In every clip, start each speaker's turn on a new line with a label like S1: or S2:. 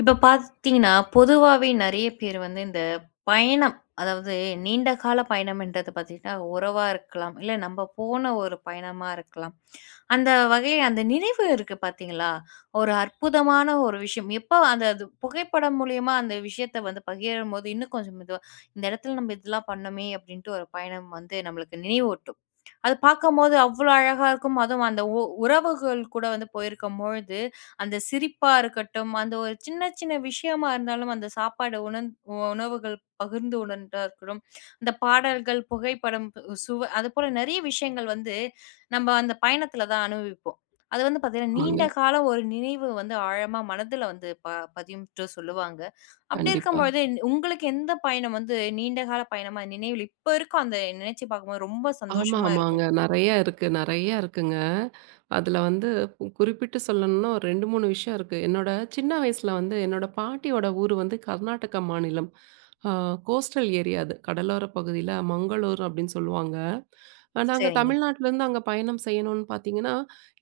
S1: இப்ப பார்த்தீங்கன்னா, பொதுவாவே நெறைய பேர் வந்து இந்த பயணம், அதாவது நீண்ட கால பயணம்ன்றது பார்த்தீங்கன்னா, உறவா இருக்கலாம். இல்ல நம்ம போன ஒரு பயணமா இருக்கலாம். அந்த வகையில அந்த நினைவு இருக்கு பார்த்தீங்களா? ஒரு அற்புதமான ஒரு விஷயம். எப்ப அந்த அது புகைப்படம் மூலியமா அந்த விஷயத்த வந்து பகிரும்போது, இன்னும் கொஞ்சம் மெதுவா, "இந்த இடத்துல நம்ம இதெல்லாம் பண்ணோமே" அப்படின்ட்டு ஒரு பயணம் வந்து நம்மளுக்கு நினைவூட்டும். அது பார்க்கும்போது அவ்வளோ அழகா இருக்கும். அதுவும் அந்த உறவுகள் கூட வந்து போயிருக்கும்பொழுது, அந்த சிரிப்பா இருக்கட்டும், அந்த ஒரு சின்ன சின்ன விஷயமா இருந்தாலும் அந்த சாப்பாடு உணவுகள் பகிர்ந்து உணர்ந்தா இருக்கட்டும், அந்த பாடல்கள், புகைப்படம், பு- சுவ அதுபோல நெறைய விஷயங்கள் வந்து நம்ம அந்த பயணத்தில தான் அனுபவிப்போம். அது வந்து பார்த்தீங்கன்னா,
S2: ஆமாங்க.
S1: நீண்ட காலம் ஒரு நினைவு வந்து ஆழமா மனதில வந்து பதியும்ட்டு சொல்லுவாங்க. அப்படி
S2: கண்டிப்பா.
S1: இருக்கும்பொழுது உங்களுக்கு எந்த பயணம் வந்து நீண்ட கால பயணமா நினைவில் இப்ப இருக்கும் அந்த நினைச்சு பார்க்கும்போது ரொம்ப
S2: ஆமா,
S1: சந்தோஷமா
S2: ஆமாங்க.
S1: இருக்கும்?
S2: நெறைய இருக்கு, நெறைய இருக்குங்க. அதுல வந்து குறிப்பிட்டு சொல்லணும்னா ஒரு 2, 3 விஷயம் இருக்கு. என்னோட சின்ன வயசுல வந்து என்னோட பாட்டியோட ஊர் வந்து கர்நாடக மாநிலம். ஆ கோஸ்டல் ஏரியா அது. கடலோர பகுதியில மங்களூர் அப்படின்னு சொல்லுவாங்க. நாங்க
S1: சரிங்க.
S2: தமிழ்நாட்டிலேருந்து அங்க பயணம் செய்யணும்னு பார்த்தீங்கன்னா,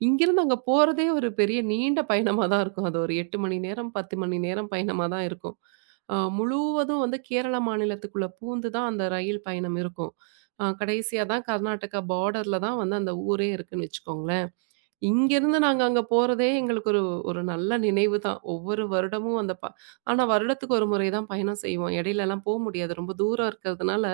S2: இங்கிருந்து அங்க போறதே ஒரு பெரிய நீண்ட பயணமா தான் இருக்கும். அது ஒரு 8 மணி நேரம், 10 மணி நேரம் பயணமா தான் இருக்கும். முழுவதும் வந்து கேரள மாநிலத்துக்குள்ள பூந்து தான் அந்த ரயில் பயணம் இருக்கும். கடைசியா தான் கர்நாடகா பார்டர்ல தான் வந்து அந்த ஊரே இருக்குன்னு வச்சுக்கோங்களேன். இங்கேருந்து நாங்க அங்க போறதே எங்களுக்கு ஒரு ஒரு நல்ல நினைவு தான். ஒவ்வொரு வருடமும் அந்த ப ஆனா வருடத்துக்கு ஒரு முறை தான் பயணம் செய்வோம். இடையிலலாம் போ முடியாது. ரொம்ப தூரம் இருக்கிறதுனால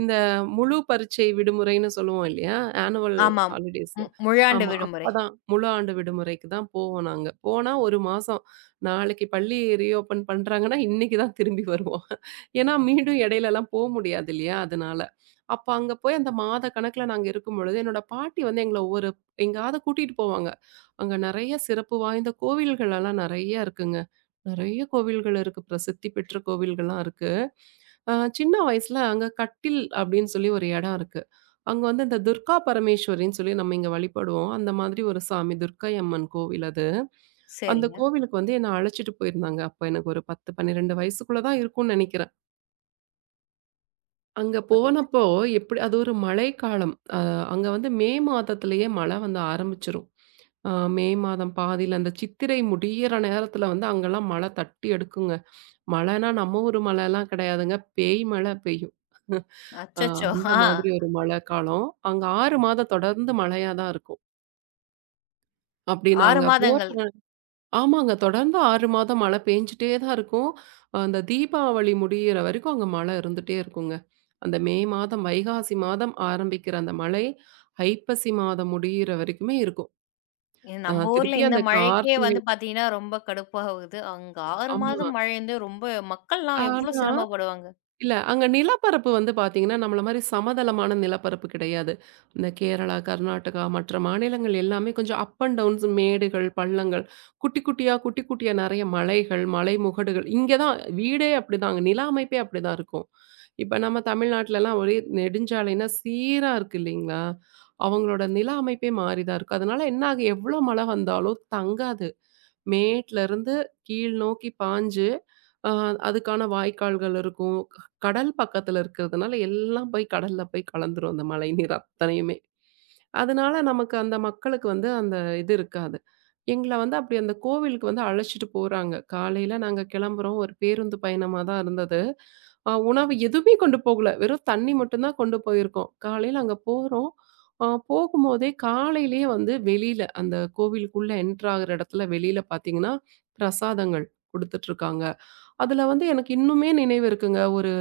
S2: இந்த முழு பரீட்சை விடுமுறைன்னு சொல்லுவோம் இல்லையா? ஆனுவல்
S1: ஆமாம்.
S2: ஹாலிடேஸ்.
S1: முழாண்டு
S2: ஆமா.
S1: விடுமுறை.
S2: அப்பதான் முழு ஆண்டு விடுமுறைக்கு தான் போவோம் நாங்க. போனா 1 மாசம். நாளைக்கு பள்ளி ரீஓப்பன் பண்றாங்கன்னா, இன்னைக்கு தான் திரும்பி வருவோம். ஏன்னா, மீண்டும் இடையிலலாம் போ முடியாது இல்லையா? அதனால. அப்ப அங்க போய் அந்த மாத கணக்குல நாங்க இருக்கும்பொழுது, என்னோட பாட்டி வந்து எங்கள எங்கேயாவது கூட்டிட்டு போவாங்க. அங்க நெறைய சிறப்பு வாய்ந்த கோவில்கள் எல்லாம் நெறைய இருக்குங்க. நெறைய கோவில்கள் இருக்கு. பிரசித்தி பெற்ற கோவில்கள்லாம் இருக்கு. சின்ன வயசுல அங்க கட்டில் அப்படின்னு சொல்லி ஒரு இடம் இருக்கு. அங்க வந்து இந்த துர்கா பரமேஸ்வரின்னு சொல்லி நம்ம இங்க வழிபடுவோம். அந்த மாதிரி ஒரு சாமி துர்க்கை அம்மன் கோவில் அது. அந்த
S1: சரிங்க.
S2: கோவிலுக்கு வந்து என்ன அழைச்சிட்டு போயிருந்தாங்க. அப்ப எனக்கு ஒரு 10, 12 வயசுக்குள்ள தான் இருக்கும்னு நெனைக்கிறேன். அங்க
S1: புரியுது.
S2: போனப்போ எப்படி அது ஒரு மழைக்காலம். அங்க வந்து மே மாதத்திலேயே மழை வந்து ஆரம்பிச்சுரும். அ மே மாதம் பாதியில அந்த சித்திரை முடியிற நேரத்துல வந்து அங்கலாம் மழை தட்டி எடுக்குங்க. மழைன்னா நம்ம ஊரு மழைலாம் கிடையாதுங்க. பேய் மழை பெய்யும். அ
S1: அச்சச்சோ!
S2: அந்த
S1: ஆ.
S2: மாதிரி ஒரு மழைக்காலம். அங்க 6 மாதம் தொடர்ந்து மழையா தான் இருக்கும். அப்படி
S1: 6
S2: நாங்க போற
S1: மாதங்கள்.
S2: ஆமாங்க. தொடர்ந்து 6 மாதம் மழை பெஞ்சுட்டே தான் இருக்கும். அந்த தீபாவளி முடியிற வரைக்கும் அங்க மழை இருந்துட்டே இருக்குங்க. அந்த மே மாதம், வைகாசி மாதம் ஆரம்பிக்கிற அந்த மழை, ஐப்பசி மாதம் முடியிற வரைக்குமே இருக்கும்.
S1: ஏ
S2: அ
S1: நம்ம ஊர்ல
S2: திருப்பி
S1: இந்த
S2: அந்த
S1: மழைக்கே
S2: கார்த்திகை
S1: வந்து பார்த்தீங்கன்னா, ரொம்ப கடுப்பாகுது. அங்க 6
S2: ஆமா.
S1: மாதம் மழைந்து ரொம்ப மக்கள்லாம் எவ்ளோ
S2: ஆனா
S1: சிரமப்படுவாங்க.
S2: இல்ல, அங்க நிலப்பரப்பு வந்து பார்த்தீங்கன்னா, நம்மள மாரி சமதளமான நிலப்பரப்பு கிடையாது. இந்த கேரளா, கர்நாடகா மற்ற மாநிலங்கள் எல்லாமே கொஞ்சம் அண்ட் டவுன்ஸ் மேடுகள், பள்ளங்கள், குட்டி குட்டியா, குட்டி குட்டியா நெறைய மலைகள், மலை முகடுகள். இங்க தான் வீடே அப்படிதான். அங்க நில அமைப்பே அப்படிதான் இருக்கும். இப்ப நம்ம தமிழ்நாட்டுலலாம் ஒரே நெடுஞ்சாலைன்னா சீரா இருக்கு இல்லைங்களா? அவங்களோட நில அமைப்பே மாறி தான் இருக்கும். அதனால என்ன ஆகும், எவ்வளோ மழை வந்தாலும் தங்காது. மேட்லருந்து கீழ் நோக்கி பாய்ஞ்சு, அ அதுக்கான வாய்க்கால்கள் இருக்கும். கடல் பக்கத்துல இருக்கிறதுனால எல்லாம் போய் கடல்ல போய் கலந்துரும் அந்த மழை நீர் அத்தனையுமே. அதனால நமக்கு அந்த மக்களுக்கு வந்து அந்த இது இருக்காது. எங்கள வந்து அப்படி அந்த கோவிலுக்கு வந்து அழைச்சிட்டு போறாங்க. காலையில நாங்க கிளம்புறோம். ஒரு பேருந்து பயணமா தான் இருந்தது. உணவு எதுவுமே கொண்டு போகல. வெறும் தண்ணி மட்டும் தான் கொண்டு போயிருக்கோம். காலையில அங்க போறோம். போகும்போதே காலையிலேயே வந்து வெளியில அந்த கோவிலுக்குள்ள என்டர் ஆகுற இடத்துல வெளியில பார்த்தீங்கன்னா, பிரசாதங்கள் குடுத்துட்டு இருக்காங்க. அதுல வந்து எனக்கு இன்னுமே நினைவு இருக்குங்க. ஒரு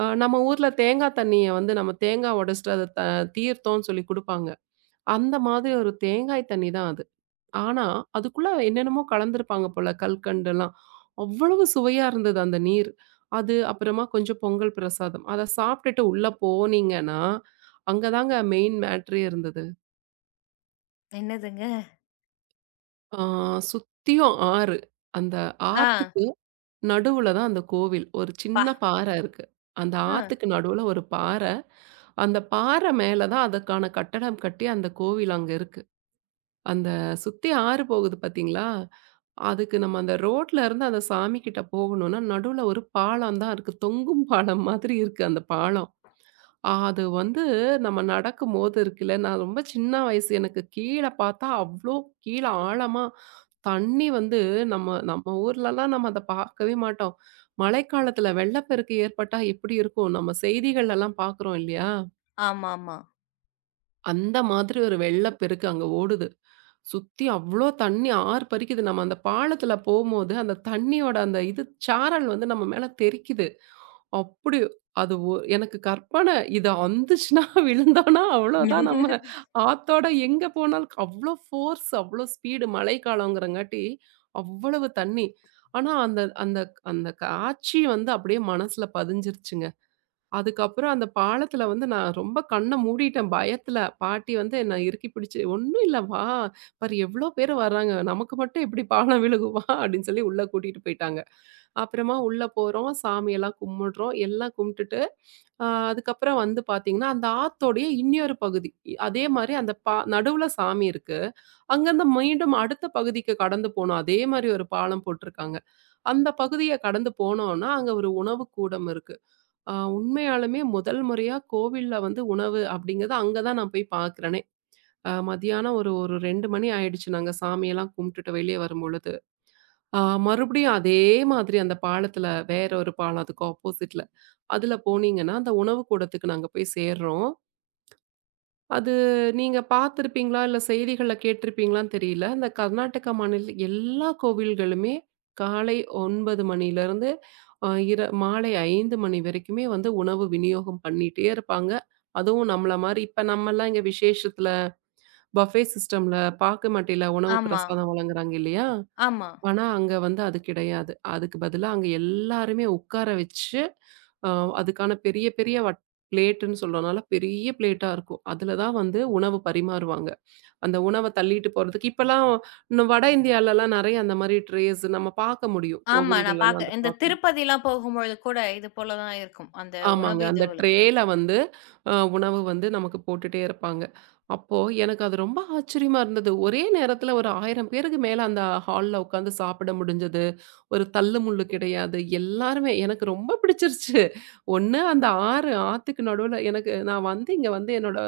S2: நம்ம ஊர்ல தேங்காய் தண்ணிய வந்து நம்ம தேங்காய் உடைச்சுட்டு அத தீர்த்தம்ன்னு சொல்லி குடுப்பாங்க. அந்த மாதிரி ஒரு தேங்காய் தண்ணி தான் அது. ஆனா, அதுக்குள்ள என்னென்னமோ கலந்திருப்பாங்க போல கல்கண்டெல்லாம். அவ்வளவு சுவையா இருந்தது அந்த நீர். அது அப்புறமா கொஞ்சம் பொங்கல் பிரசாதம். அத சாப்பிட்டுட்டு உள்ள போனீங்கன்னா, அங்க தாங்க மெயின் மேட்ரே இருந்தது.
S1: என்னதுங்க?
S2: ஆ சுத்தியும் ஆறு. அந்த
S1: ஆ.
S2: ஆத்துக்கு நடுவுல தான் அந்த கோவில். ஒரு
S1: பா
S2: சின்ன பாறை இருக்கு. அந்த
S1: ஆ.
S2: ஆத்துக்கு நடுவுல ஒரு பாறை. அந்த பாறை மேல தான் அதுக்கான கட்டடம் கட்டி அந்த கோவில் அங்க இருக்கு. அந்த சுத்தி ஆறு போகுது பார்த்தீங்களா? அதுக்கு நம்ம அந்த ரோட்ல இருந்து அந்த சாமி கிட்ட போகணும்னா, நடுவுல ஒரு பாலம் தான் இருக்கு. தொங்கும் பாலம் மாதிரி இருக்கு அந்த பாலம். அது வந்து நம்ம நடக்கும்போது இருக்குல்ல, நான் ரொம்ப சின்ன வயசு எனக்கு கீழ பார்த்தா அவ்ளோ கீழ ஆழமா தண்ணி வந்து நம்ம நம்ம ஊர்லலாம் நம்ம அத பார்க்கவே மாட்டோம். மழைக்காலத்துல வெள்ளப்பெருக்கு ஏற்பட்டா எப்படி இருக்கும்? நம்ம செய்திகள்லலாம் பார்க்குறோம் இல்லையா?
S1: ஆமாமா.
S2: அந்த மாதிரி ஒரு வெள்ளப்பெருக்கு அங்க ஓடுது. சுத்தி அவ்ளோ தண்ணி ஆர்ப்பரிக்குது. நம்ம அந்த பாலத்துல போம்போது அந்த தண்ணியோட அந்த இது சாரல் வந்து நம்ம மேல தெறிக்குது. அப்படி அது எனக்கு கற்பனை. இது அந்துச்சுன்னா, விழுந்தோம்னா அவ்வளோதான் நம்ம ஆத்தோட எங்க போனாலும் அவ்வளோ ஃபோர்ஸ், அவ்வளோ ஸ்பீடு மழைக்காலங்கிறங்காட்டி அவ்வளவு தண்ணி. ஆனா, அந்த அந்த அந்த காட்சி வந்து அப்படியே மனசுல பதிஞ்சிருச்சுங்க. அதுக்கப்புறம் அந்த பாலத்துல வந்து நான் ரொம்ப கண்ண மூடிட்டேன் பயத்துல. பாட்டி வந்து என்ன இறுக்கி பிடிச்சு, "ஒண்ணும் இல்ல வா, பாரு எவ்வளோ பேர் வர்றாங்க. நமக்கு மட்டும் எப்படி பாலம் விழுகும் வா" அப்படின்னு சொல்லி உள்ள கூட்டிட்டு போயிட்டாங்க. அப்புறமா உள்ள போறோம். சாமியெல்லாம் கும்பிடுறோம். எல்லாம் கும்பிட்டுட்டு, அ அதுக்கப்புறம் வந்து பார்த்தீங்கன்னா, அந்த ஆத்தோடைய இன்னொரு பகுதி. அதே மாரி அந்த நடுவுல சாமி இருக்கு. அங்கருந்து மீண்டும் அடுத்த பகுதிக்கு கடந்து போணும். அதே மாரி ஒரு பாலம் போட்டிருக்காங்க. அந்த பகுதிய கடந்து போனோம்னா, அங்க ஒரு உணவு கூடம் இருக்கு. உண்மையாலுமே முதல் முறையா கோவில்ல வந்து உணவு அப்படிங்கிறது அங்க தான் நான் போய் பார்க்கிறேனே. மதியானம் ஒரு ஒரு 2 மணி ஆயிடுச்சு நாங்க சாமியெல்லாம் கும்பிட்டுட்டு வெளிய வரும்பொழுது. ஆ மறுபடியும் அதே மாதிரி அந்த பாலத்துல வேற ஒரு பாலம் அதுக்கு ஆப்போசிட்ல. அதுல போனீங்கன்னா, அந்த உணவு கூடத்துக்கு நாங்க போய் சேர்றோம். அது நீங்க பார்த்திருப்பீங்களா? இல்ல செய்திகள்ல கேட்டிருப்பீங்களான்னு தெரியல. இந்த கர்நாடகா மாநில எல்லா கோவில்களுமே காலை 9 மணிலருந்து அ இர மாலை 5 மணி வரைக்குமே வந்து உணவு விநியோகம் பண்ணிட்டே இருப்பாங்க. அதுவும் நம்மள மாரி இப்ப நம்மலாம் இங்க விசேஷத்துல பஃபே சிஸ்டம்ல பாக்கு மட்டையில உணவு
S1: ஆமா,
S2: பிரசாதம் வழங்குறாங்க இல்லையா?
S1: ஆமா,
S2: ஆனா, அங்க வந்து அது கிடையாது. அதுக்கு பதிலா அங்க எல்லாருமே உட்கார வச்சு, அ அதுக்கான பெரிய பெரிய பிளேட்டுன்னு சொல்றனால பெரிய பிளேட்டா இருக்கும். அதுல தான் வந்து உணவு பரிமாறுவாங்க. அந்த உணவ தள்ளிட்டு போறதுக்கு இப்பலாம் இன்னும் வட இந்தியாலலாம் நெறைய அந்த மாரி ட்ரேஸ் நம்ம பார்க்க முடியும்.
S1: ஆமா. நான்
S2: கோவில்கள்லலாம்
S1: பார்க்குறேன்.
S2: அத
S1: இந்த
S2: பார்க்க
S1: திருப்பதிலாம் போகும்பொழுது கூட இது போல தான் இருக்கும். அந்த
S2: ஆமாங்க.
S1: உணவு
S2: அந்த
S1: இதுவுல.
S2: ட்ரேல வந்து உணவு வந்து நமக்கு போட்டுட்டே இருப்பாங்க. அப்போ எனக்கு அது ரொம்ப ஆச்சரியமா இருந்தது. ஒரே நேரத்துல ஒரு 1000 பேருக்கு மேல அந்த ஹால்ல உட்காந்து சாப்பிட முடிஞ்சது. ஒரு தள்ளு முள்ளு கிடையாது. எல்லாருமே எனக்கு ரொம்ப பிடிச்சிருச்சு. ஒண்ணு அந்த ஆறு ஆத்துக்கு நடுவுல எனக்கு நான் வந்து இங்க வந்து என்னோட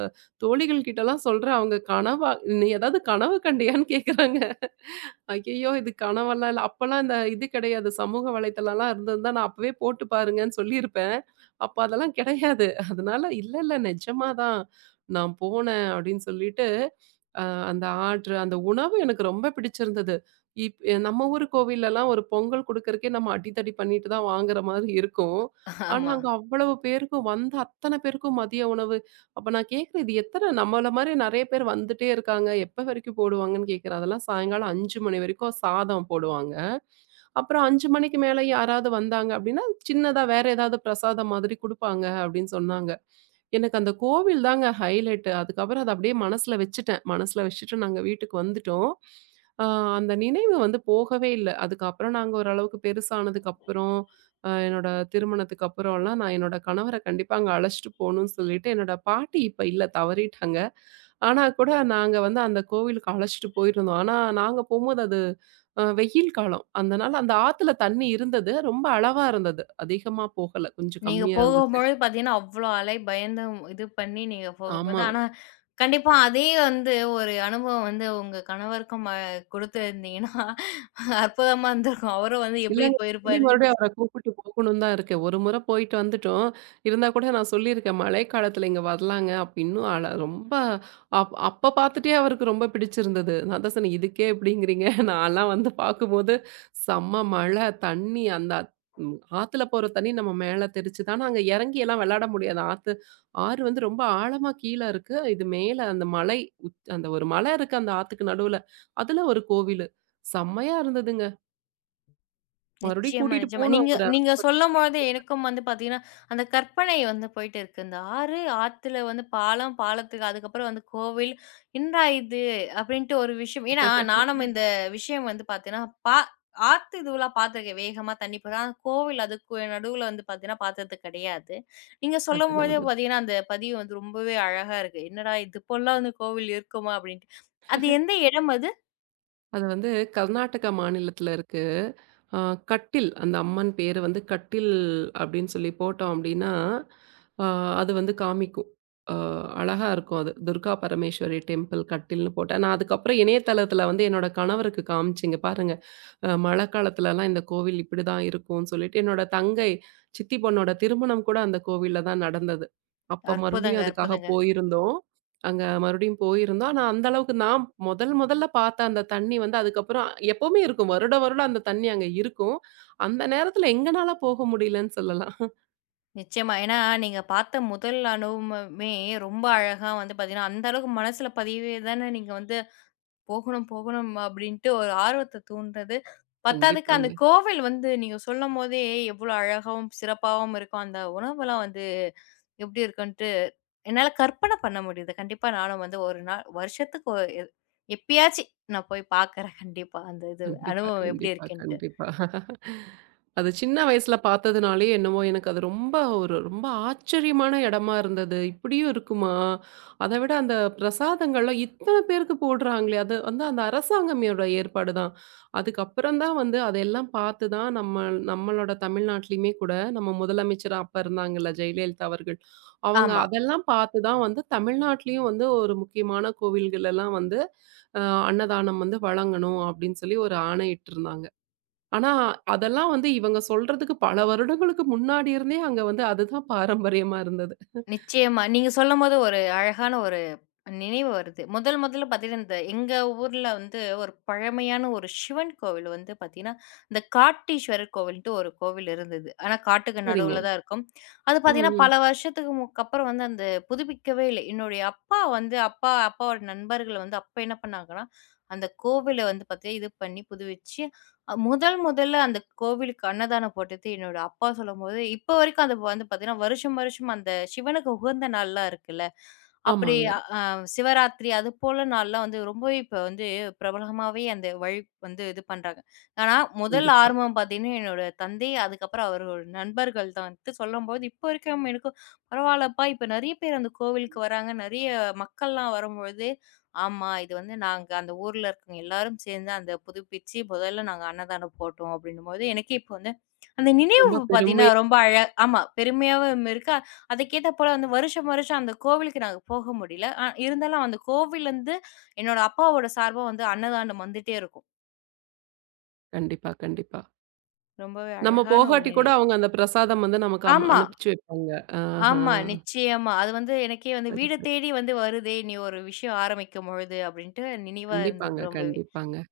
S2: தோழிகள் கிட்டலாம் சொல்றேன். அவங்க கனவா "நீ ஏதாவது கனவு கண்டியான்னு?" கேட்குறாங்க. ஐயய்யோ! இது கனவெல்லாம் இல்ல. அப்பலாம் இந்த இது கிடையாது. சமூக வலைத்தளம்லாம் இருந்திருந்தா நான் அப்பவே போட்டு பாருங்கன்னு சொல்லியிருப்பேன். அப்ப அதெல்லாம் கிடையாது. அதனால இல்ல, இல்ல நிஜமா தான். நான் போனேன் அப்படின்னு சொல்லிட்டு அ அந்த ஆர்டரு, அந்த உணவு எனக்கு ரொம்ப பிடிச்சிருந்தது. நம்ம ஊர் கோவில்லலாம் ஒரு பொங்கல் குடுக்கறக்கே நம்ம அடிதடி பண்ணிட்டு தான் வாங்குற மாதிரி இருக்கும். ஆனா,
S1: ஆமா.
S2: அங்க அவ்வளவு பேருக்கும் வந்த அத்தன பேருக்கும் மதிய உணவு. அப்ப நான் கேட்கிறேன், இது எத்தன நம்மள மாரி நெறைய பேர் வந்துட்டே இருக்காங்க. எப்ப வரைக்கும் போடுவாங்கன்னு கேட்கிறேன். அதெல்லாம் சாயங்காலம் 5 மணி வரைக்கும் சாதம் போடுவாங்க. அப்புறம் 5 மணிக்கு மேல யாராவது வந்தாங்க அப்படின்னா, சின்னதா வேற ஏதாவது பிரசாதம் மாதிரி குடுப்பாங்க அப்படின்னு சொன்னாங்க. எனக்கு அந்த கோவில் தாங்க ஹைலைட்டு. அதுக்கப்புறம் அத அப்படியே மனசுல வச்சுட்டேன். மனசுல வச்சுட்டு நாங்க வீட்டுக்கு வந்துட்டோம். அ அந்த நினைவு வந்து போகவே இல்ல. அதுக்கப்புறம் நாங்க ஓரளவுக்கு பெருசானதுக்கப்புறம், என்னோட திருமணத்துக்கு அப்புறம்லாம் நான் என்னோட கணவர கண்டிப்பா அங்க அழைச்சுட்டு போணும்னு சொல்லிட்டு, என்னோட பாட்டி இப்ப இல்ல தவறிட்டாங்க. ஆனா கூட நாங்க வந்து அந்த கோவிலுக்கு அழைச்சிட்டு போயிருந்தோம். ஆனா நாங்க போம்போது அது வெயில் காலம். அதனால அந்த ஆத்துல தண்ணி இருந்தது. ரொம்ப அளவா இருந்தது. அதிகமா போகல. கொஞ்சம்
S1: நீங்க
S2: கம்மியா இருந்துச்சு.
S1: போகும்பொழுது பார்த்தீங்கன்னா, அவ்ளோ அலை பயந்து இது பண்ணி நீங்க போகும்போது
S2: ஆமா.
S1: ஆனா, கண்டிப்பா அதே வந்து ஒரு அனுபவம் வந்து உங்க கணவருக்கும் குடுத்திருந்தீங்கன்னா, அற்புதமா இருந்திருக்கும். அவரும் வந்து எப்படி
S2: இல்லங்க. மறுபடியும்
S1: போயிருப்பாரு?
S2: மறுபடியும் அவர கூப்பிட்டு போகணும்னு தான் இருக்கு. ஒரு முறை போயிட்டு வந்துட்டோம். இருந்தா கூட நான் சொல்லியிருக்கேன், மழைக்காலத்தில இங்க வரலாங்க அப்படின்னு ரொம்ப அப்ப பார்த்துட்டே அவருக்கு ரொம்ப பிடிச்சிருந்தது. நான் அதான் சொன்னேன், "இதுக்கே இப்படிங்கிறீங்க. நான்லாம் வந்து பார்க்கும்போது செம்ம மழை, தண்ணி அந்த அத்- ம் ஆத்துல போற தண்ணி நம்ம மேல தெரிச்சுது." ஆனா அங்க இறங்கி எல்லாம் விளையாட முடியாது. ஆறு வந்து ரொம்ப ஆழமா கீழ இருக்கு. இது மேல அந்த ஒரு மலை இருக்கு அந்த ஆத்துக்கு நடுவுல. அதுல ஒரு கோவிலு. செம்மையா இருந்ததுங்க. மறுபடியும்
S1: நிச்சயமா,
S2: கூட்டிட்டு
S1: நிச்சயமா.
S2: போணும்
S1: நீங்க
S2: அவர.
S1: நீங்க சொல்லும்பொழுது எனக்கும் வந்து பார்த்தீங்கன்னா, அந்த கற்பனை வந்து போயிட்டு இருக்கு. இந்த ஆறு, ஆத்துல வந்து பாலம், பாலத்துக்கு அதுக்கப்புறம் வந்து கோவில். "என்னடா இது?" அப்படின்ட்டு ஒரு விஷயம். ஏன்னா, நானும் இந்த விஷயம் வந்து பார்த்தீங்கன்னா, பா ஆத்து இதுவெல்லாம் பார்த்துருக்கேன். வேகமா தண்ணி போற. ஆனா, கோவில் அதுக்கு நடுவுல வந்து பார்த்தீங்கன்னா, பார்த்தது கிடையாது. நீங்க
S2: அதுதான்,
S1: சொல்லும்பொழுதே
S2: அதுதான்.
S1: பார்த்தீங்கன்னா, அந்த பதிவு வந்து ரொம்பவே அழகா இருக்கு. "என்னடா இது போலலாம் வந்து கோவில் இருக்குமா?" அப்படின்ட்டு. அது எந்த இடம் அது?
S2: அது வந்து கர்நாடகா மாநிலத்தில இருக்கு. அ கட்டில் அந்த அம்மன் பேரு வந்து கட்டில் அப்படின்னு சொல்லி போட்டோம் அப்படின்னா, அ அது வந்து காமிக்கும். அ அழகா இருக்கும் அது. துர்கா பரமேஸ்வரி டெம்பிள் கட்டில்னு போட்டா, நான் அதுக்கப்புறம் இணையதளத்தில வந்து என்னோட கணவருக்கு காமிச்சேங்க. பாருங்க, மழை காலத்துலலாம் இந்த கோவில் இப்படிதான் இருக்கும்னு சொல்லிட்டு, என்னோட தங்கை சித்தி பொண்ணோட திருமணம் கூட அந்த கோவில்ல தான் நடந்தது. அப்ப
S1: அற்புதங்க,
S2: மறுபடியும் அதுக்காக
S1: அற்புதங்க.
S2: போயிருந்தோம். அங்க மறுபடியும் போயிருந்தோம். ஆனா அந்த அளவுக்கு நான் முதல் முதல்ல பார்த்த அந்த தண்ணி வந்து அதுக்கப்புறம் எப்பவுமே இருக்கும். வருட வருடம் அந்த தண்ணி அங்க இருக்கும். அந்த நேரத்துல எங்கனால போக முடியலன்னு சொல்லலாம்.
S1: நிச்சயமா. ஏன்னா, நீங்க பார்த்த முதல் அனுபவமே ரொம்ப அழகா வந்து பார்த்தீங்கன்னா, அந்த அளவுக்கு மனசுல பதியவே தானே நீங்க வந்து போகணும், போகணும் அப்படின்ட்டு ஒரு ஆர்வத்த தூண்டுறது. பத்தாததுக்கு அந்த
S2: கண்டிப்பாங்க.
S1: கோவில் வந்து நீங்க சொல்லும்போதே எவ்வளோ அழகாவும், சிறப்பாவும் இருக்கும். அந்த உணவுலாம் வந்து எப்படி இருக்குன்ட்டு என்னால கற்பனை பண்ண முடியுது. கண்டிப்பா நானும் வந்து ஒரு நாள் வருஷத்துக்கு ஒ எ எப்பயாச்சு நான் போய் பார்க்குறேன் கண்டிப்பா. அந்த இது
S2: கண்டிப்பா,
S1: அனுபவம் எப்படி
S2: கண்டிப்பா,
S1: இருக்குன்ட்டு.
S2: கண்டிப்பா. அது சின்ன வயசுல பார்த்ததுனாலயே என்னவோ எனக்கு அது ஒரு ரொம்ப ஆச்சரியமான இடமா இருந்தது. இப்படியும் இருக்குமா? அத விட அந்த பிரசாதங்கள்லாம் இத்தன பேருக்கு போடுறாங்களே! அது வந்து அந்த அரசாங்கமோட ஏற்பாடு தான். அதுக்கப்புறம் தான் வந்து அதெல்லாம் பார்த்து தான் நம்ம நம்மளோட தமிழ்நாட்டிலயுமே கூட நம்ம முதலமைச்சரா அப்ப இருந்தாங்கல்ல ஜெயலலிதா அவர்கள். அவங்க
S1: ஆமா.
S2: அதெல்லாம் பார்த்து தான் வந்து தமிழ்நாட்டிலயும் வந்து ஒரு முக்கியமான கோவில்கள் எல்லாம் வந்து அ அன்னதானம் வந்து வழங்கணும் அப்படின்னு சொல்லி ஒரு ஆணையிட்டிருந்தாங்க. ஆனா, அதெல்லாம் வந்து இவங்க சொல்றதுக்கு பல வருடங்களுக்கு முன்னாடி இருந்தே அங்க வந்து அதுதான் பாரம்பரியமா இருந்தது.
S1: நிச்சயமா. நீங்க சொல்லும்போது ஒரு அழகான ஒரு நினைவு வருது. முதல் முதல்ல பார்த்தீங்கன்னா, இந்த எங்க ஊர்ல வந்து ஒரு பழமையான ஒரு சிவன் கோவில் வந்து பார்த்தீங்கன்னா, இந்த காட்டீஸ்வரர் கோவில்ன்ட்டு ஒரு கோவில் இருந்தது. ஆனா, காட்டுக்கு
S2: சரிங்க.
S1: நடுவுல தான் இருக்கும். அது
S2: ம்,
S1: பார்த்தீங்கன்னா,
S2: ம்.
S1: பல வருஷத்துக்கு அப்புறம் வந்து அந்த புதுப்பிக்கவே இல்ல. என்னுடைய அப்பா வந்து அப்பாவோட நண்பர்கள் வந்து அப்ப என்ன பண்ணாங்கன்னா, அந்த கோவில வந்து பார்த்தீங்கன்னா, இது பண்ணி புதுவிச்சு, முதல் முதல்ல அந்த கோவிலுக்கு அன்னதானம் போட்டது என்னோட அப்பா சொல்லும்போது, இப்ப வரைக்கும் அது வந்து பார்த்தீங்கன்னா, வருஷம் வருஷம் அந்த சிவனுக்கு உகந்த நாள்லாம் இருக்குல்ல, அப்படி
S2: ஆமாங்க.
S1: அ சிவராத்திரி அது போல நாள்லாம் வந்து ரொம்பவே இப்ப வந்து பிரபலமாவே அந்த வழி வந்து இது பண்றாங்க. ஆனா, முதல்
S2: கண்டிப்பா.
S1: ஆர்வம் பார்த்தீங்கன்னா, என்னோட தந்தை, அதுக்கப்புறம் அவரோட நண்பர்கள் தான் வந்து சொல்லும்போது, இப்போ வரைக்கும் எனக்கும் பரவாயில்லப்பா, இப்ப நெறைய பேர் அந்த கோவிலுக்கு வராங்க. நெறைய மக்கள்லாம் வரும்பொழுது, ஆமா இது வந்து நாங்க அந்த ஊர்ல இருக்கவங்க எல்லாரும் சேர்ந்து அந்த புதுப்பிச்சு முதல்ல நாங்க அன்னதானம் போட்டோம். அப்படின்னும்போது, எனக்கே இப்போ வந்து அந்த நினைவு
S2: ரொம்ப
S1: பார்த்தீங்கன்னா,
S2: பெருமையா.
S1: ரொம்ப அழ ஆமா பெருமையாவும் இருக்கு. அதுக்கேத்த போல வந்து வருஷம் வருஷம் அந்த கோவிலுக்கு நாங்க போக முடியல. ஆ இருந்தாலும் அந்த கோவில்லருந்து என்னோட அப்பாவோட சார்பா வந்து அன்னதானம் வந்துட்டே இருக்கும்.
S2: கண்டிப்பா, கண்டிப்பா.
S1: ரொம்பவே
S2: நம்ம
S1: அழகான ஒரு
S2: போகாட்டி கூட
S1: நினைவு.
S2: அவங்க அந்த பிரசாதம் வந்து நமக்கு
S1: ஆமா,
S2: அனுப்பிச்சு வைப்பாங்க. ஆஹா.
S1: ஆமா. நிச்சயமா. அது வந்து எனக்கே வந்து
S2: சரி,
S1: வீடு
S2: சரி.
S1: தேடி வந்து வருதே! நீ ஒரு விஷயம் ஆரம்பிக்கும்பொழுது அப்பிடின்ட்டு நினைவா இருந்தது
S2: கண்டிப்பாங்க,
S1: ரொம்பவே.
S2: கண்டிப்பாங்க.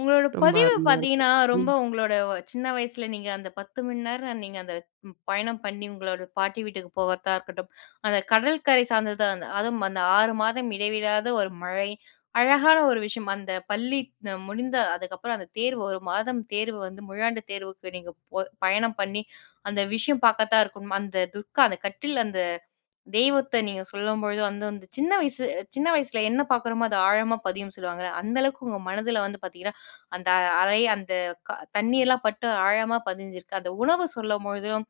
S1: உங்களோட
S2: ரொம்ப
S1: பதிவு
S2: அருமையா இருக்கும்.
S1: பார்த்தீங்கன்னா, ரொம்ப
S2: ம்.
S1: உங்களோட சின்ன வயசுல நீங்க அந்த 10 மணி நேரம் நீங்க அந்த ம் பயணம் பண்ணி உங்களோட பாட்டி வீட்டுக்கு போகறதா இருக்கட்டும், அந்த கடற்கரை சார்ந்தது அந்த அதுவும் அந்த 6 மாதம் இடைவிடாத ஒரு மழை, அழகான ஒரு விஷயம். அந்த பள்ளி முடிந்த அதுக்கப்புறம் அந்த தேர்வு 1 மாதம் தேர்வு வந்து முழுஆண்டு தேர்வுக்கு நீங்க போ பயணம் பண்ணி, அந்த விஷயம் பார்க்கத்தான் இருக்கணும். அந்த துர்கா அந்த கட்டில் அந்த தெய்வத்த நீங்க சொல்லும்பொழுது வந்து அந்த சின்ன வயசு சின்ன வயசுல என்ன பார்க்குறோமோ அது ஆழமா பதியும்ன்னு சொல்லுவாங்கல்ல. அந்த அளவுக்கு உங்க மனதுல வந்து பார்த்தீங்கன்னா, அந்த அலை அந்த க தண்ணியெல்லாம் பட்டு ஆழமா பதிஞ்சிருக்கு. அந்த உணவு சொல்லும்பொழுதும்,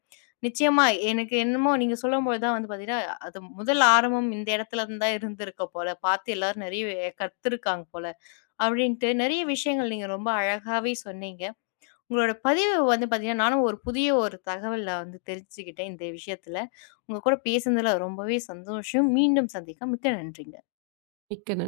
S1: நிச்சயமா எனக்கு என்னமோ நீங்க சொல்லும்பொழுது தான் வந்து பார்த்தீங்கன்னா, அது முதல் ஆரம்பம் இந்த இடத்துல இருந்து தான் இருந்திருக்க போல. பார்த்து எல்லாரும் நெறைய கத்துருக்காங்க போல. அப்படின்ட்டு நெறைய விஷயங்கள் நீங்க ரொம்ப அழகாவே சொன்னீங்க. உங்களோட பதிவு வந்து பார்த்தீங்கன்னா, நானும் ஒரு புதிய ஒரு தகவல வந்து தெரிஞ்சுக்கிட்டேன் இந்த விஷயத்துல. உங்க கூட பேசுனதுல ரொம்பவே சந்தோஷம். மீண்டும் சந்திக்கலாம். மிக்க நன்றிங்க.
S2: மிக்க நன்றி.